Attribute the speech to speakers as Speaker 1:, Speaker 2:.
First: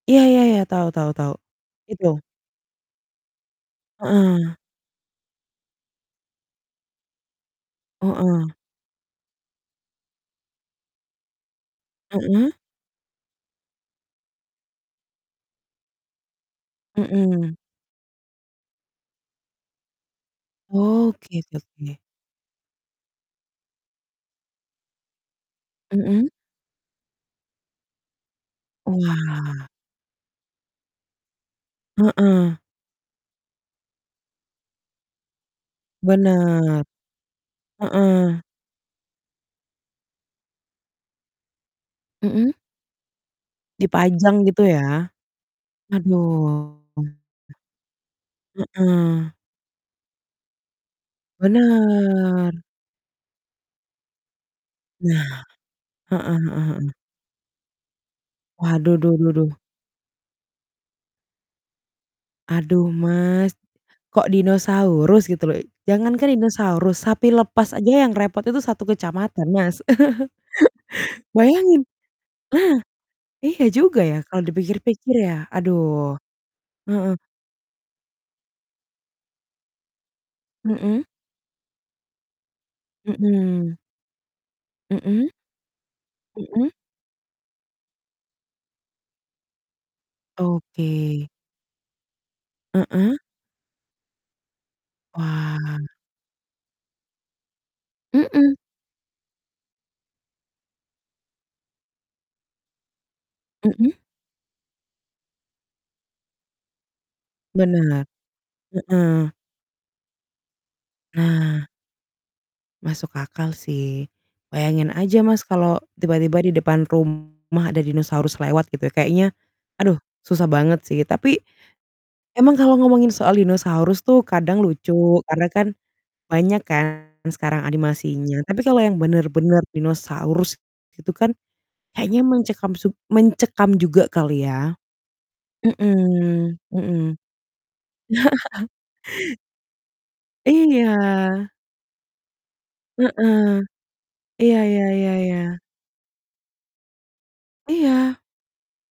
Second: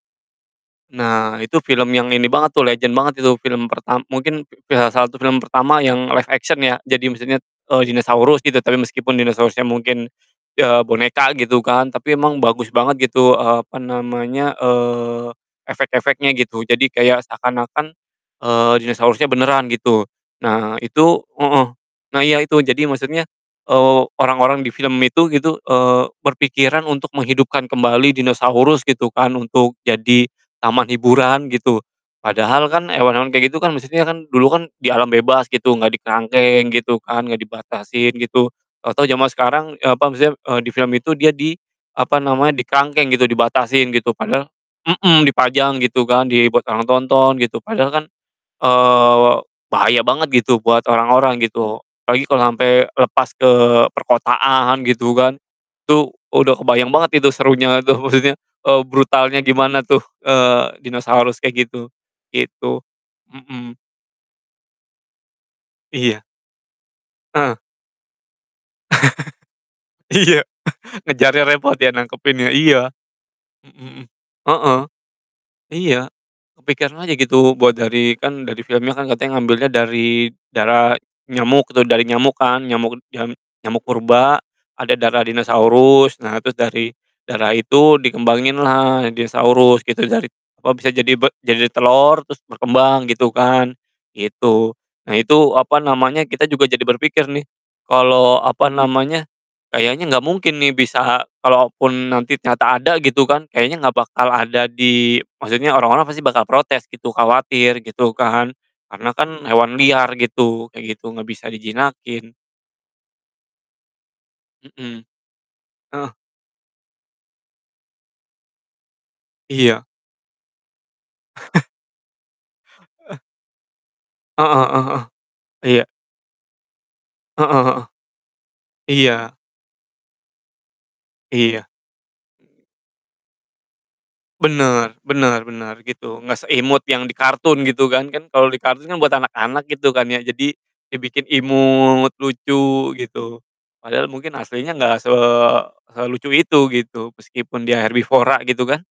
Speaker 1: Iya iya iya, tahu tahu tahu,
Speaker 2: Nah itu film
Speaker 1: itu?
Speaker 2: yang ini banget tuh legend banget itu, film perta mungkin
Speaker 1: Heeh.
Speaker 2: iya salah satu film pertama yang live action ya, jadi misalnya d eee, dinosaurus
Speaker 1: Heeh.
Speaker 2: gitu, tapi meskipun dinosaurusnya mungkin iya boneka gitu kan, tapi emang
Speaker 1: Heeh.
Speaker 2: bagus banget gitu, eee, apa namanya, eee, efek-efeknya gitu. Jadi kayak
Speaker 1: Mhm.
Speaker 2: seakan-akan, eee, dinosaurusnya benaran gitu. Nah
Speaker 1: Oh,
Speaker 2: itu
Speaker 1: gitu
Speaker 2: heeh,
Speaker 1: sih.
Speaker 2: nah iya itu. Jadi maksudnya, eee, orang-orang di film itu gitu, eee,
Speaker 1: Mhm.
Speaker 2: berpikiran untuk menghidupkan kembali dinosaurus gitu kan
Speaker 1: Wah.
Speaker 2: untuk jadi taman hiburan gitu
Speaker 1: Heeh.
Speaker 2: padahal kan hewan-hewan kayak gitu kan, maksudnya kan, dulu kan di alam bebas gitu, enggak dikerangkeng
Speaker 1: Benar.
Speaker 2: gitu kan, enggak dibatasin
Speaker 1: Heeh.
Speaker 2: gitu, tau-tau jaman sekarang, eee, apa, maksudnya, eee, di film itu dia di, apa
Speaker 1: Mhm.
Speaker 2: namanya, dikerangkeng gitu, dibatasin gitu
Speaker 1: Dipajang
Speaker 2: padahal
Speaker 1: gitu ya?
Speaker 2: mhm, dipajang gitu kan, dibuat
Speaker 1: Aduh.
Speaker 2: orang tonton gitu padahal kan, eee, wa
Speaker 1: Heeh.
Speaker 2: bahaya banget gitu buat orang-orang gitu apalagi kalo
Speaker 1: Benar.
Speaker 2: ampe lepas ke perkotaan gitu
Speaker 1: Nah.
Speaker 2: kan. Itu
Speaker 1: Heeh
Speaker 2: udah
Speaker 1: heeh
Speaker 2: kebayang
Speaker 1: heeh.
Speaker 2: banget itu serunya itu maksudnya, eee,
Speaker 1: Waduh, duh duh
Speaker 2: brutalnya
Speaker 1: duh.
Speaker 2: gimana tuh, eee, dinosaurus kayak gitu, gitu.
Speaker 1: Aduh, Mas,
Speaker 2: Mhm.
Speaker 1: kok dinosaurus gitu loh i
Speaker 2: Iya.
Speaker 1: jangankan dinosaurus, sapi
Speaker 2: Heeh.
Speaker 1: lepas aja yang repot itu satu kecamatan, Mas.
Speaker 2: Iya ngejarnya repot
Speaker 1: Bayangin
Speaker 2: ya nangkepinnya,
Speaker 1: nah,
Speaker 2: iya.
Speaker 1: iya
Speaker 2: Mhm
Speaker 1: juga
Speaker 2: hmm.
Speaker 1: ya kalau
Speaker 2: Heeh.
Speaker 1: dipikir-pikir ya,
Speaker 2: Iya
Speaker 1: aduh.
Speaker 2: kepikiran aja
Speaker 1: Heeh.
Speaker 2: gitu buat dari kan dari filmnya kan katanya ngambilnya dari darah
Speaker 1: Mhm.
Speaker 2: nyamuk tuh, dari nyamuk kan, nyamuk jam
Speaker 1: Mhm.
Speaker 2: nyamuk purba, ada darah
Speaker 1: Mhm.
Speaker 2: dinosaurus, nah terus
Speaker 1: Mhm.
Speaker 2: dari darah itu dikembanginlah dinosaurus gitu dari oh, bisa jadi b
Speaker 1: Oke.
Speaker 2: jadi telor terus berkembang
Speaker 1: Heeh.
Speaker 2: gitu kan, gitu. Nah itu, apa
Speaker 1: Wah.
Speaker 2: namanya, kita juga jadi berpikir nih, kalau,
Speaker 1: Mhm.
Speaker 2: apa namanya, kayaknya enggak mungkin nih bisa kalaupun nanti ternyata ada, gitu kan, kayaknya enggak
Speaker 1: Mhm.
Speaker 2: bakal ada di maksudnya, orang-orang pasti bakal protes, gitu, khawatir.
Speaker 1: Benar.
Speaker 2: Gitu kan karena
Speaker 1: Heeh.
Speaker 2: kan hewan liar gitu, kayak gitu, enggak bisa
Speaker 1: Nah
Speaker 2: dijinakin
Speaker 1: Masuk akal sih. Bayangin
Speaker 2: Mhm.
Speaker 1: aja, Mas, kalau
Speaker 2: Heeh.
Speaker 1: tiba-tiba di depan rumah ada dinosaurus lewat gitu kayaknya
Speaker 2: Iya.
Speaker 1: aduh susah banget sih, tapi emang kalau ngomongin soal dinosaurus tuh
Speaker 2: Heeh
Speaker 1: kadang
Speaker 2: heeh
Speaker 1: lucu
Speaker 2: heeh.
Speaker 1: karena kan
Speaker 2: Iya.
Speaker 1: banyak kan sekarang
Speaker 2: Heeh heeh.
Speaker 1: animasinya, tapi kalau yang
Speaker 2: Iya.
Speaker 1: benar-benar dinosaurus gitu kan
Speaker 2: Iya.
Speaker 1: kayaknya mengcekam sub mencekam juga kali ya.
Speaker 2: Bener, benar benar gitu, enggak
Speaker 1: Mhm
Speaker 2: seimut
Speaker 1: mhm.
Speaker 2: yang di kartun gitu kan, kan kalau di kartun kan buat anak-anak gitu kan ya. Jadi
Speaker 1: Iya.
Speaker 2: dibikin imut, lucu gitu,
Speaker 1: Heeh.
Speaker 2: padahal mungkin
Speaker 1: Iya
Speaker 2: aslinya
Speaker 1: iya
Speaker 2: enggak se
Speaker 1: iya iya.
Speaker 2: selucu itu gitu, meskipun dia
Speaker 1: Iya.
Speaker 2: herbivora gitu kan.